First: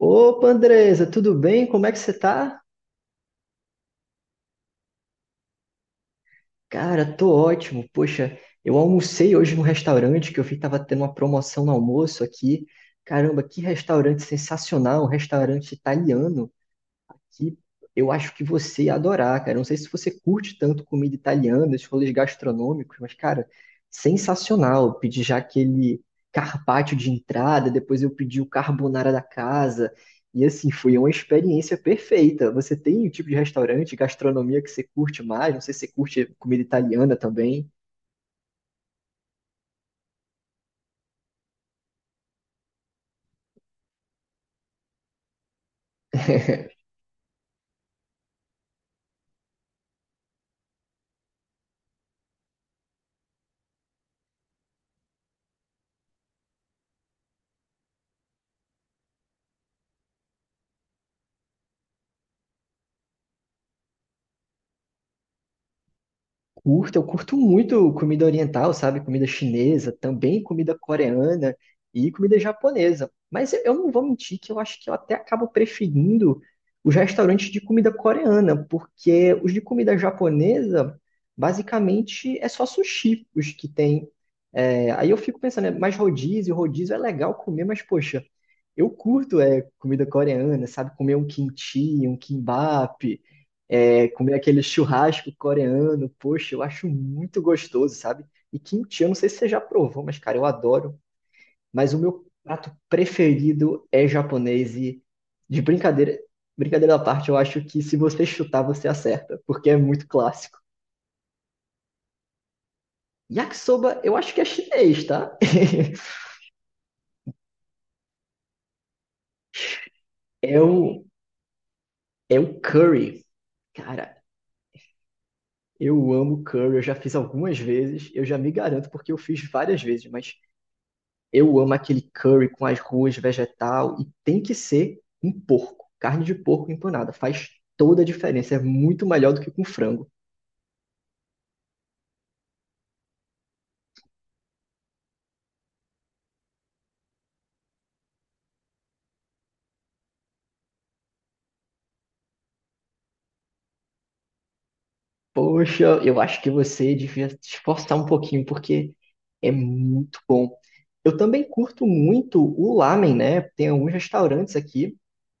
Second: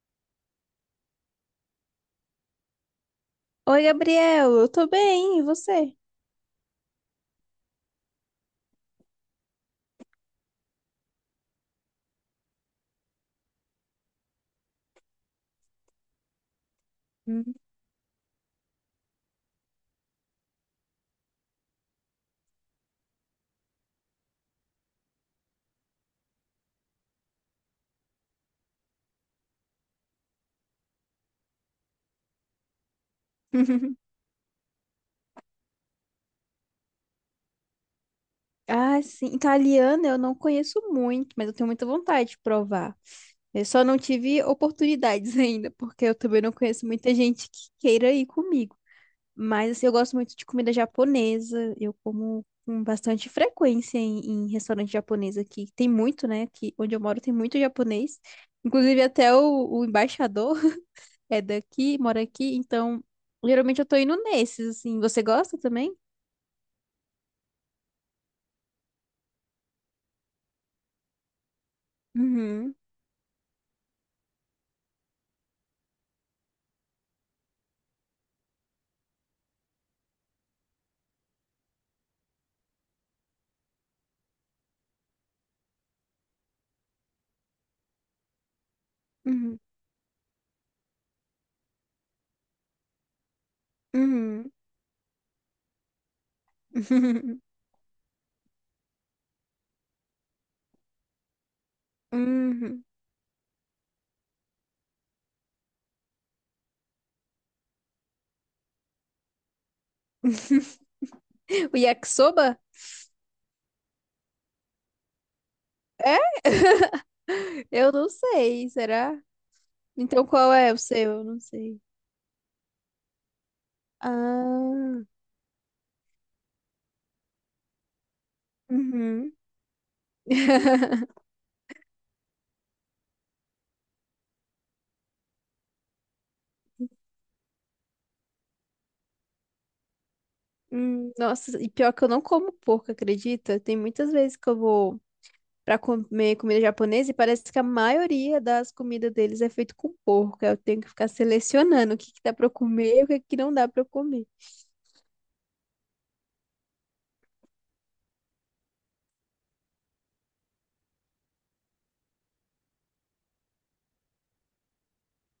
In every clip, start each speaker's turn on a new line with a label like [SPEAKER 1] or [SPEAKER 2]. [SPEAKER 1] Opa, Andresa, tudo bem? Como é que você tá?
[SPEAKER 2] Oi, Gabriel, eu tô bem, e você?
[SPEAKER 1] Cara, tô ótimo. Poxa, eu almocei hoje num restaurante que eu vi que tava tendo uma promoção no almoço aqui. Caramba, que restaurante sensacional, um restaurante italiano.
[SPEAKER 2] Hum.
[SPEAKER 1] Que eu acho que você ia adorar, cara. Não sei se você curte tanto comida italiana, esses rolês gastronômicos, mas, cara, sensacional. Eu pedi já aquele carpaccio de entrada, depois eu pedi o carbonara da casa. E assim, foi uma experiência perfeita. Você tem o tipo de restaurante, gastronomia que você curte mais? Não sei se você curte comida italiana também.
[SPEAKER 2] Ah, sim, italiana eu não conheço muito, mas eu tenho muita vontade de provar. Eu só não tive oportunidades ainda, porque eu também não conheço muita gente que queira ir comigo. Mas assim, eu gosto muito de comida japonesa, eu como com bastante frequência em restaurante japonês aqui. Tem muito, né? Aqui onde eu moro tem muito japonês. Inclusive até o embaixador é daqui, mora aqui, então geralmente eu tô indo nesses, assim. Você gosta também?
[SPEAKER 1] Curto, eu curto muito comida oriental, sabe? Comida chinesa, também comida coreana e comida
[SPEAKER 2] Uhum,
[SPEAKER 1] japonesa. Mas eu não vou mentir que eu acho que eu até acabo preferindo os restaurantes de comida coreana, porque os de comida japonesa, basicamente, é só sushi os que tem. É, aí eu fico pensando, é mais rodízio, rodízio é legal comer, mas poxa, eu curto
[SPEAKER 2] uhum,
[SPEAKER 1] é, comida coreana, sabe? Comer um kimchi, um kimbap é, comer
[SPEAKER 2] uhum,
[SPEAKER 1] aquele churrasco coreano, poxa, eu acho muito gostoso, sabe? E kimchi, eu não sei se você já provou, mas cara, eu adoro. Mas o meu prato
[SPEAKER 2] uhum.
[SPEAKER 1] preferido é japonês e de brincadeira, brincadeira à parte, eu acho que se você chutar, você acerta, porque é muito clássico.
[SPEAKER 2] O yakisoba?
[SPEAKER 1] Yakisoba, eu acho que é chinês, tá?
[SPEAKER 2] É? Eu não sei, será? Então qual
[SPEAKER 1] É
[SPEAKER 2] é o
[SPEAKER 1] o,
[SPEAKER 2] seu? Eu não sei.
[SPEAKER 1] É o curry. Cara,
[SPEAKER 2] Ah,
[SPEAKER 1] eu amo curry, eu já fiz algumas vezes, eu já me garanto porque eu
[SPEAKER 2] uhum.
[SPEAKER 1] fiz várias vezes, mas eu amo aquele curry com as ruas vegetal e tem que ser um porco. Carne de porco empanada faz toda a diferença. É muito melhor do que com frango.
[SPEAKER 2] Nossa, e pior que eu não como porco, acredita? Tem muitas vezes que eu vou para comer comida japonesa e parece que a maioria das comidas deles é feito com porco. Aí eu tenho que ficar selecionando o que que dá para eu comer e o que que não dá para eu comer.
[SPEAKER 1] Poxa, eu acho que você devia se esforçar um pouquinho porque é muito bom. Eu também curto muito o lamen, né? Tem alguns restaurantes aqui.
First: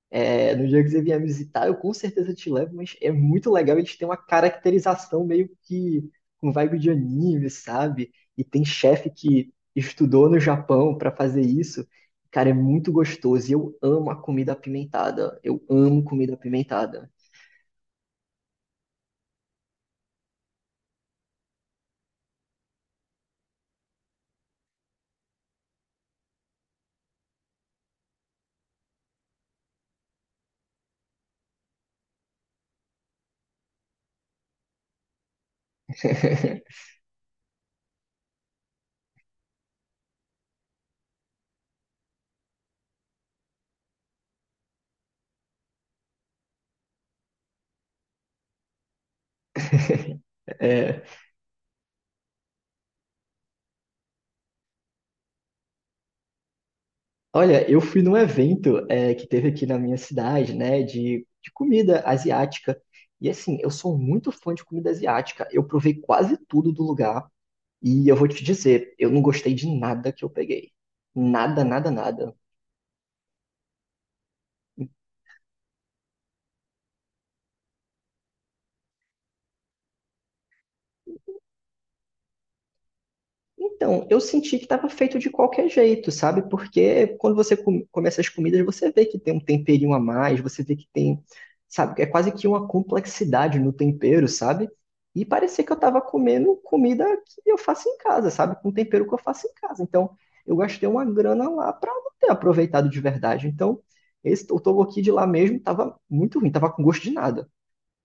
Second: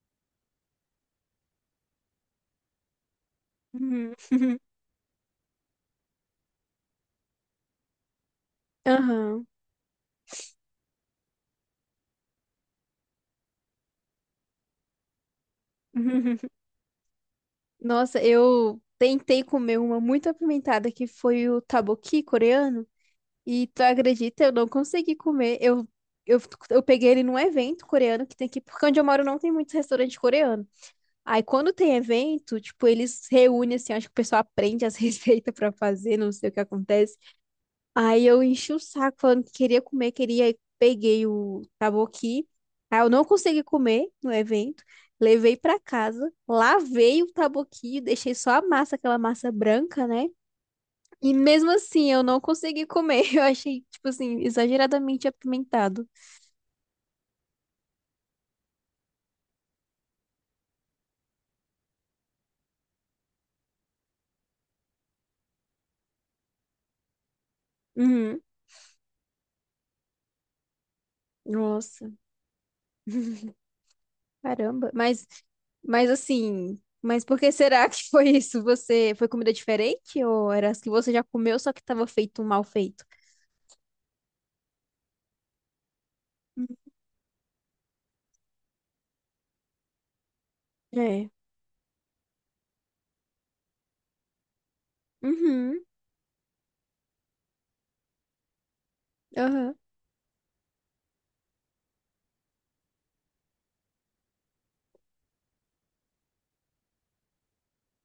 [SPEAKER 1] É, no dia que você vier me visitar, eu com certeza te levo, mas é muito legal. Eles têm
[SPEAKER 2] Uhum.
[SPEAKER 1] uma caracterização meio que com vibe de anime, sabe? E tem chefe
[SPEAKER 2] Aham.
[SPEAKER 1] que estudou no Japão para fazer isso. Cara, é muito gostoso. E eu amo a comida apimentada. Eu amo comida apimentada.
[SPEAKER 2] Nossa, eu tentei comer uma muito apimentada que foi o taboqui coreano e tu acredita, eu não consegui comer. Eu, eu peguei ele num evento coreano que tem aqui, porque onde eu moro não tem muitos restaurantes coreanos. Aí quando tem evento, tipo, eles reúnem assim, acho que o pessoal aprende as receitas pra fazer, não sei o que acontece. Aí eu enchi o saco falando que queria comer, queria, aí peguei o taboqui. Aí eu não consegui comer no evento, levei pra casa, lavei o taboqui, deixei só a massa, aquela massa branca, né?
[SPEAKER 1] É,
[SPEAKER 2] E mesmo assim eu não consegui comer. Eu achei, tipo assim, exageradamente apimentado.
[SPEAKER 1] olha, eu fui num evento que teve aqui na minha cidade, né, de comida asiática. E assim, eu sou muito fã de comida asiática. Eu provei quase tudo do lugar. E eu vou
[SPEAKER 2] Uhum.
[SPEAKER 1] te dizer, eu não gostei de nada que eu peguei. Nada, nada,
[SPEAKER 2] Nossa.
[SPEAKER 1] nada.
[SPEAKER 2] Caramba. Mas assim, mas por que será que foi isso? Você foi comida diferente ou era as que você já comeu, só que tava feito um mal feito?
[SPEAKER 1] Então, eu senti que estava feito de qualquer jeito, sabe?
[SPEAKER 2] Hum.
[SPEAKER 1] Porque quando você come essas comidas, você vê que tem um temperinho a mais, você vê que tem,
[SPEAKER 2] É.
[SPEAKER 1] sabe? É quase que uma complexidade no tempero, sabe? E parecia que eu
[SPEAKER 2] Uhum.
[SPEAKER 1] estava comendo comida que eu faço em casa, sabe? Com tempero que eu faço em
[SPEAKER 2] Aham.
[SPEAKER 1] casa. Então, eu gastei uma grana lá para não ter aproveitado de verdade. Então, o tteokbokki de lá mesmo estava muito ruim, estava com gosto de nada.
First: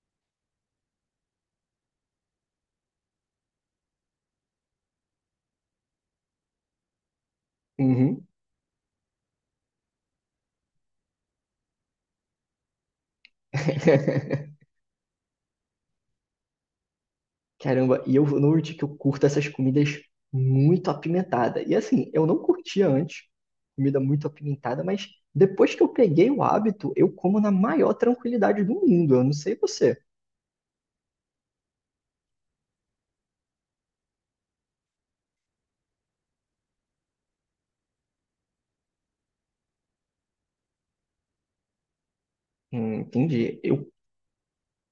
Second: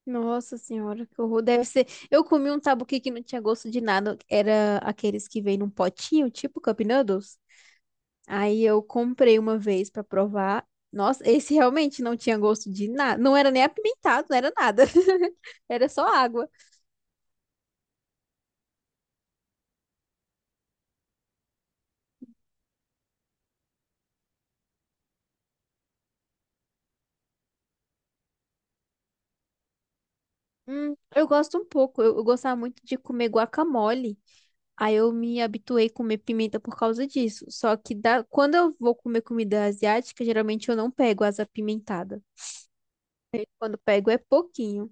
[SPEAKER 2] Nossa senhora, que horror. Deve ser. Eu comi um tabuqui que não tinha gosto de nada. Era aqueles que vêm num potinho, tipo Cup Noodles.
[SPEAKER 1] Uhum.
[SPEAKER 2] Aí eu comprei uma vez pra provar. Nossa, esse realmente não tinha gosto de nada. Não era nem apimentado, não era nada. Era só água.
[SPEAKER 1] Caramba, e eu noto que eu curto essas comidas muito apimentada. E assim, eu não curtia antes comida muito apimentada, mas depois que eu peguei o hábito, eu como na maior tranquilidade do mundo. Eu não sei você.
[SPEAKER 2] Eu gosto um pouco. Eu gostava muito de comer guacamole. Aí eu me habituei a comer pimenta por causa disso. Só que quando eu vou comer comida asiática, geralmente eu não pego as apimentadas.
[SPEAKER 1] Entendi.
[SPEAKER 2] Quando
[SPEAKER 1] Eu
[SPEAKER 2] pego é pouquinho.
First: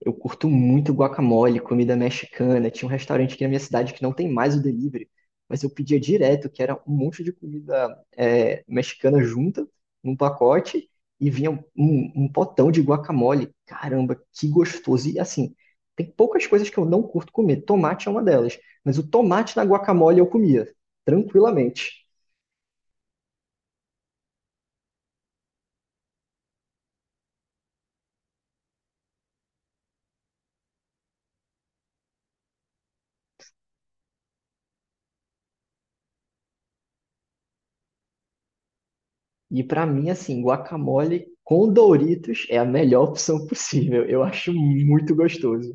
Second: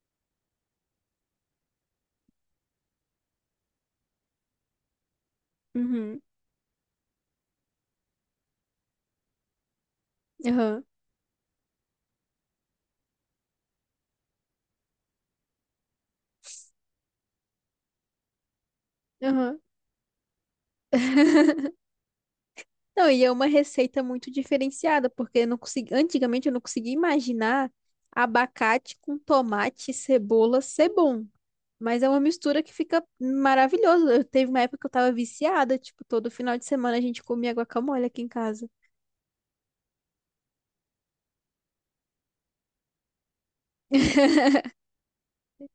[SPEAKER 1] Eu curto muito guacamole, comida mexicana. Tinha um restaurante aqui na minha cidade que não tem mais o delivery, mas eu pedia
[SPEAKER 2] Uhum,
[SPEAKER 1] direto, que era um monte de comida é, mexicana junta, num
[SPEAKER 2] aham,
[SPEAKER 1] pacote, e vinha um potão de guacamole. Caramba, que gostoso! E assim, tem poucas coisas que eu não curto comer. Tomate é uma delas, mas o tomate
[SPEAKER 2] aham.
[SPEAKER 1] na guacamole eu comia, tranquilamente.
[SPEAKER 2] Não, e é uma receita muito diferenciada, porque eu não consegui, antigamente eu não conseguia imaginar abacate com tomate e cebola ser bom. Mas é uma mistura que fica maravilhosa. Eu teve uma época que eu tava viciada, tipo, todo final de semana a gente comia guacamole aqui em casa.
[SPEAKER 1] E pra mim, assim, guacamole com Doritos é a melhor opção possível. Eu acho muito gostoso.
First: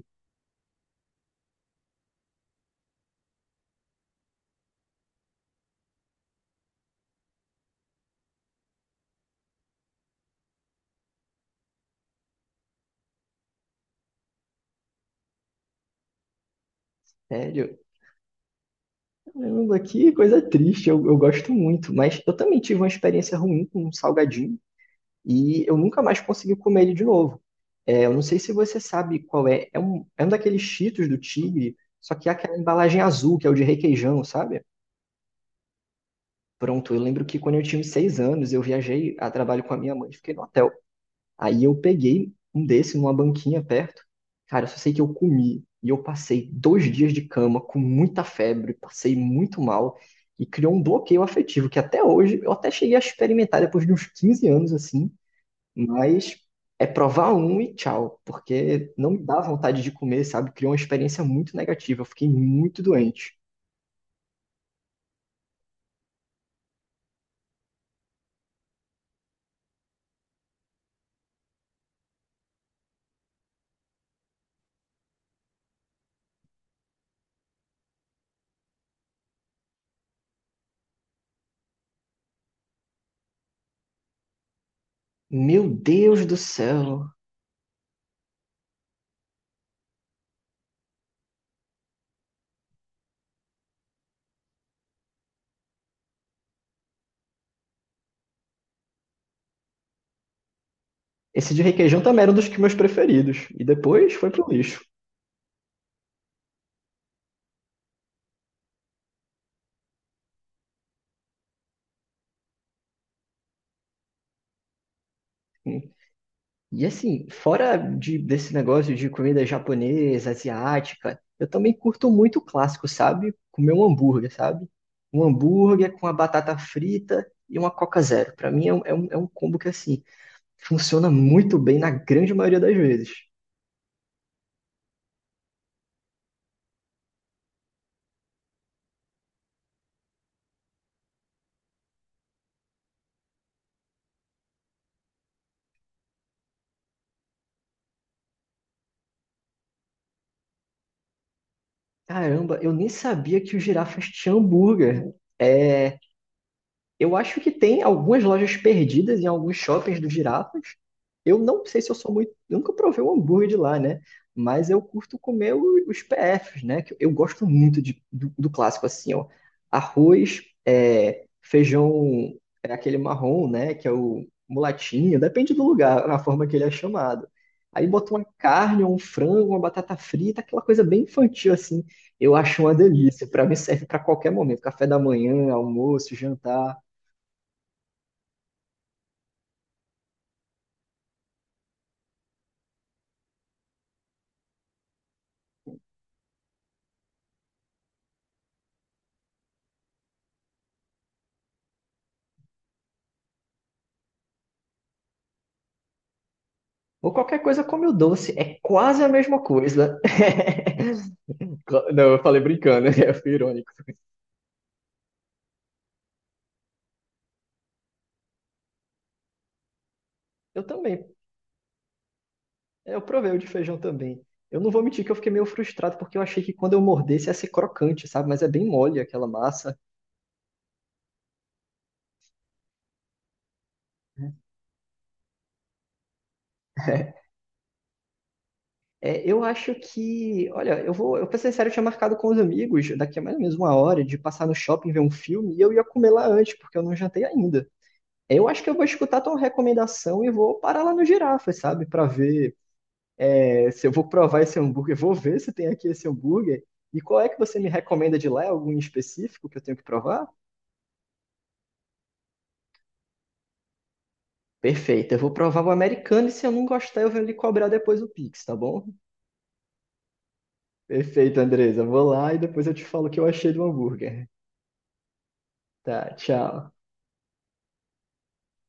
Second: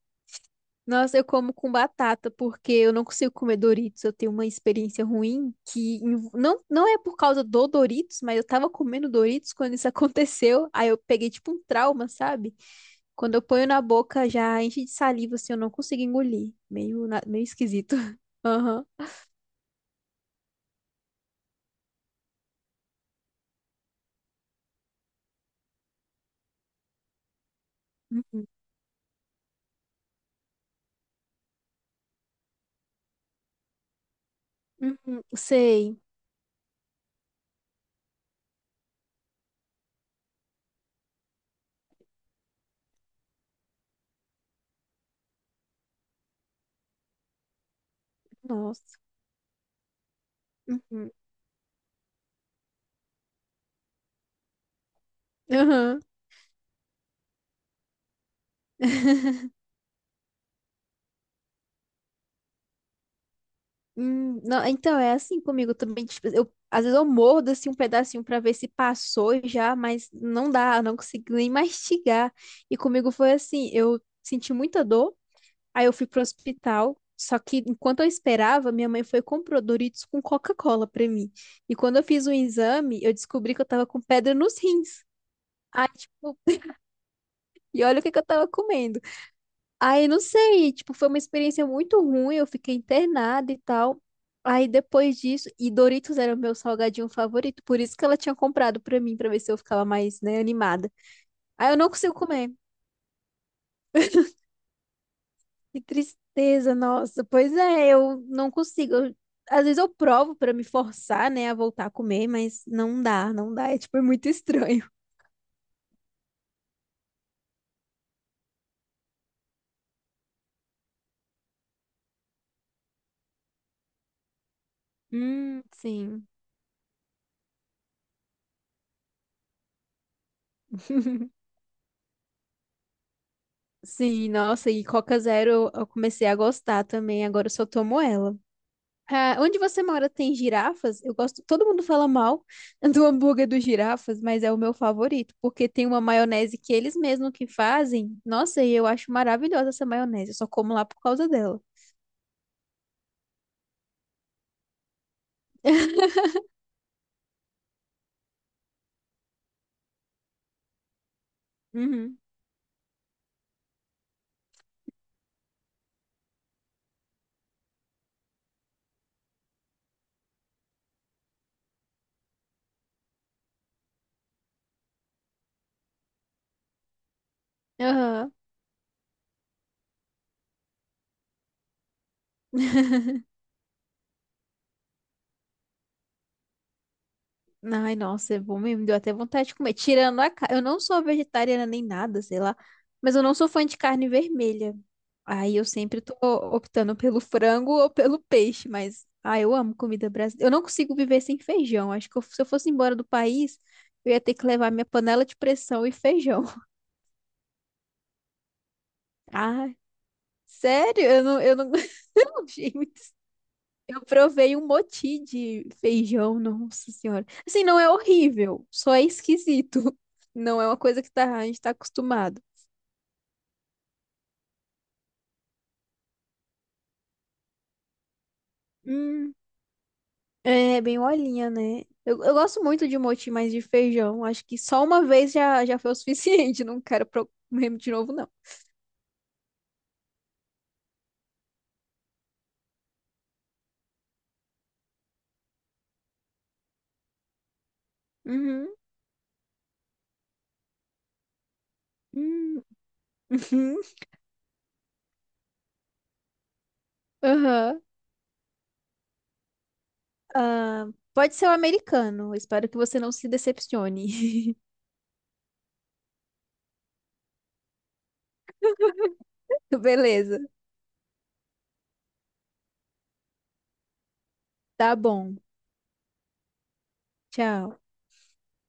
[SPEAKER 2] Nossa, eu como com batata, porque eu não consigo comer Doritos. Eu tenho uma experiência ruim não, não é por causa do Doritos, mas eu tava comendo Doritos quando isso aconteceu. Aí eu peguei tipo um trauma, sabe? Quando eu ponho na boca, já enche de saliva, assim, eu não consigo engolir. Meio, meio
[SPEAKER 1] Sério,
[SPEAKER 2] esquisito. Aham.
[SPEAKER 1] caramba, que coisa triste, eu gosto muito, mas eu também tive uma experiência ruim com um salgadinho e eu nunca mais consegui comer ele de novo. É, eu não sei
[SPEAKER 2] Uhum.
[SPEAKER 1] se você sabe qual é, é um daqueles Cheetos do Tigre, só que é aquela embalagem azul, que é o de requeijão, sabe?
[SPEAKER 2] Uhum. Sei.
[SPEAKER 1] Pronto, eu lembro que quando eu tinha uns seis anos, eu viajei a trabalho com a minha mãe, fiquei no hotel. Aí eu peguei um desse numa banquinha perto. Cara, eu só sei que eu comi e eu passei dois dias de cama com muita febre,
[SPEAKER 2] Nossa.
[SPEAKER 1] passei muito mal e criou um
[SPEAKER 2] Uhum.
[SPEAKER 1] bloqueio afetivo que até hoje eu até cheguei a experimentar depois de uns 15 anos assim,
[SPEAKER 2] Aham.
[SPEAKER 1] mas é provar um e tchau, porque não me dá vontade de comer, sabe? Criou uma experiência muito negativa, eu fiquei muito doente.
[SPEAKER 2] Não, então é assim comigo também. Tipo, às vezes eu mordo assim um pedacinho pra ver se passou já, mas não dá, eu não consigo nem mastigar. E comigo foi assim, eu senti muita dor. Aí eu fui pro hospital. Só que enquanto eu esperava, minha mãe foi e comprou Doritos com Coca-Cola pra mim. E quando eu fiz o exame, eu descobri que eu tava com pedra nos rins.
[SPEAKER 1] Meu
[SPEAKER 2] Aí,
[SPEAKER 1] Deus do
[SPEAKER 2] tipo,
[SPEAKER 1] céu!
[SPEAKER 2] e olha o que que eu tava comendo. Aí, não sei, tipo, foi uma experiência muito ruim, eu fiquei internada e tal. Aí depois disso, e Doritos era o meu salgadinho favorito, por isso que ela tinha comprado pra mim, pra ver se eu ficava mais, né, animada.
[SPEAKER 1] Esse de
[SPEAKER 2] Aí eu não
[SPEAKER 1] requeijão
[SPEAKER 2] consigo
[SPEAKER 1] também era um dos
[SPEAKER 2] comer.
[SPEAKER 1] que meus preferidos e depois foi pro lixo.
[SPEAKER 2] Que tristeza, nossa. Pois é, eu não consigo. Às vezes eu provo pra me forçar, né, a voltar a comer, mas não dá, não dá. É tipo, é muito estranho.
[SPEAKER 1] E assim, fora desse negócio de comida japonesa, asiática, eu também curto muito o clássico, sabe? Comer um hambúrguer, sabe? Um hambúrguer com a
[SPEAKER 2] Sim.
[SPEAKER 1] batata frita e uma Coca Zero. Pra mim é é um combo que, assim, funciona muito bem na grande maioria das vezes.
[SPEAKER 2] Sim, nossa, e Coca Zero eu comecei a gostar também, agora eu só tomo ela. Ah, onde você mora tem girafas? Eu gosto, todo mundo fala mal do hambúrguer dos girafas, mas é o meu favorito, porque tem uma maionese que eles mesmos que fazem. Nossa, e eu acho maravilhosa essa maionese, eu só como lá por causa dela.
[SPEAKER 1] Caramba, eu nem sabia que o girafas tinha hambúrguer. É, eu acho que tem algumas lojas perdidas em alguns shoppings do Girafas. Eu não sei se eu sou
[SPEAKER 2] Uhum.
[SPEAKER 1] muito. Eu nunca provei um hambúrguer de lá, né? Mas eu curto comer os PFs, né? Que eu gosto muito do clássico, assim, ó. Arroz, é, feijão, é aquele marrom, né? Que é o mulatinho, depende do lugar, a forma que ele é chamado. Aí bota uma
[SPEAKER 2] Aham.
[SPEAKER 1] carne, um frango, uma batata frita, aquela coisa bem infantil, assim. Eu acho uma delícia. Pra mim serve pra qualquer momento. Café da manhã, almoço, jantar.
[SPEAKER 2] Ai, nossa, é bom mesmo. Me deu até vontade de comer. Tirando a carne. Eu não sou vegetariana nem nada, sei lá. Mas eu não sou fã de carne vermelha. Aí eu sempre tô optando pelo frango ou pelo peixe. Mas, ah, eu amo comida brasileira. Eu não consigo viver sem feijão. Acho que se eu fosse embora do país, eu ia ter que levar minha panela de pressão e feijão.
[SPEAKER 1] Ou qualquer coisa come o doce, é quase a mesma
[SPEAKER 2] Ah,
[SPEAKER 1] coisa.
[SPEAKER 2] sério? Eu não,
[SPEAKER 1] Não, eu
[SPEAKER 2] eu
[SPEAKER 1] falei
[SPEAKER 2] não achei.
[SPEAKER 1] brincando, eu fui irônico.
[SPEAKER 2] Eu provei um moti de feijão, nossa senhora. Assim, não é horrível, só é esquisito. Não
[SPEAKER 1] Eu
[SPEAKER 2] é uma coisa
[SPEAKER 1] também,
[SPEAKER 2] que a gente tá acostumado.
[SPEAKER 1] eu provei o de feijão também. Eu não vou mentir que eu fiquei meio frustrado, porque eu achei que quando eu mordesse ia ser crocante, sabe? Mas é bem mole aquela
[SPEAKER 2] Hum,
[SPEAKER 1] massa.
[SPEAKER 2] é bem olhinha, né? Eu gosto muito de moti, mas de feijão. Acho que só uma vez já foi o suficiente. Não quero comer de novo, não.
[SPEAKER 1] É, eu acho que, olha, eu pra ser sério, eu tinha marcado com os amigos daqui a mais ou menos uma hora de passar no shopping ver um filme e eu ia comer lá antes, porque eu não jantei ainda. Eu acho
[SPEAKER 2] Uhum,
[SPEAKER 1] que eu vou escutar tua recomendação e vou parar lá no Girafas, sabe? Pra ver
[SPEAKER 2] hum,
[SPEAKER 1] é,
[SPEAKER 2] uhum,
[SPEAKER 1] se eu vou provar esse hambúrguer, vou ver se tem aqui esse hambúrguer. E qual é que você me
[SPEAKER 2] aham.
[SPEAKER 1] recomenda de lá? Algum específico que eu tenho que provar?
[SPEAKER 2] Ah, pode ser o americano. Espero que você não se decepcione.
[SPEAKER 1] Perfeito, eu vou provar o americano e se eu não gostar, eu venho lhe cobrar depois o Pix, tá bom?
[SPEAKER 2] Beleza.
[SPEAKER 1] Perfeito, Andresa. Vou lá e depois eu te falo o que eu achei do hambúrguer.
[SPEAKER 2] Tá bom.
[SPEAKER 1] Tá, tchau.
[SPEAKER 2] Tchau.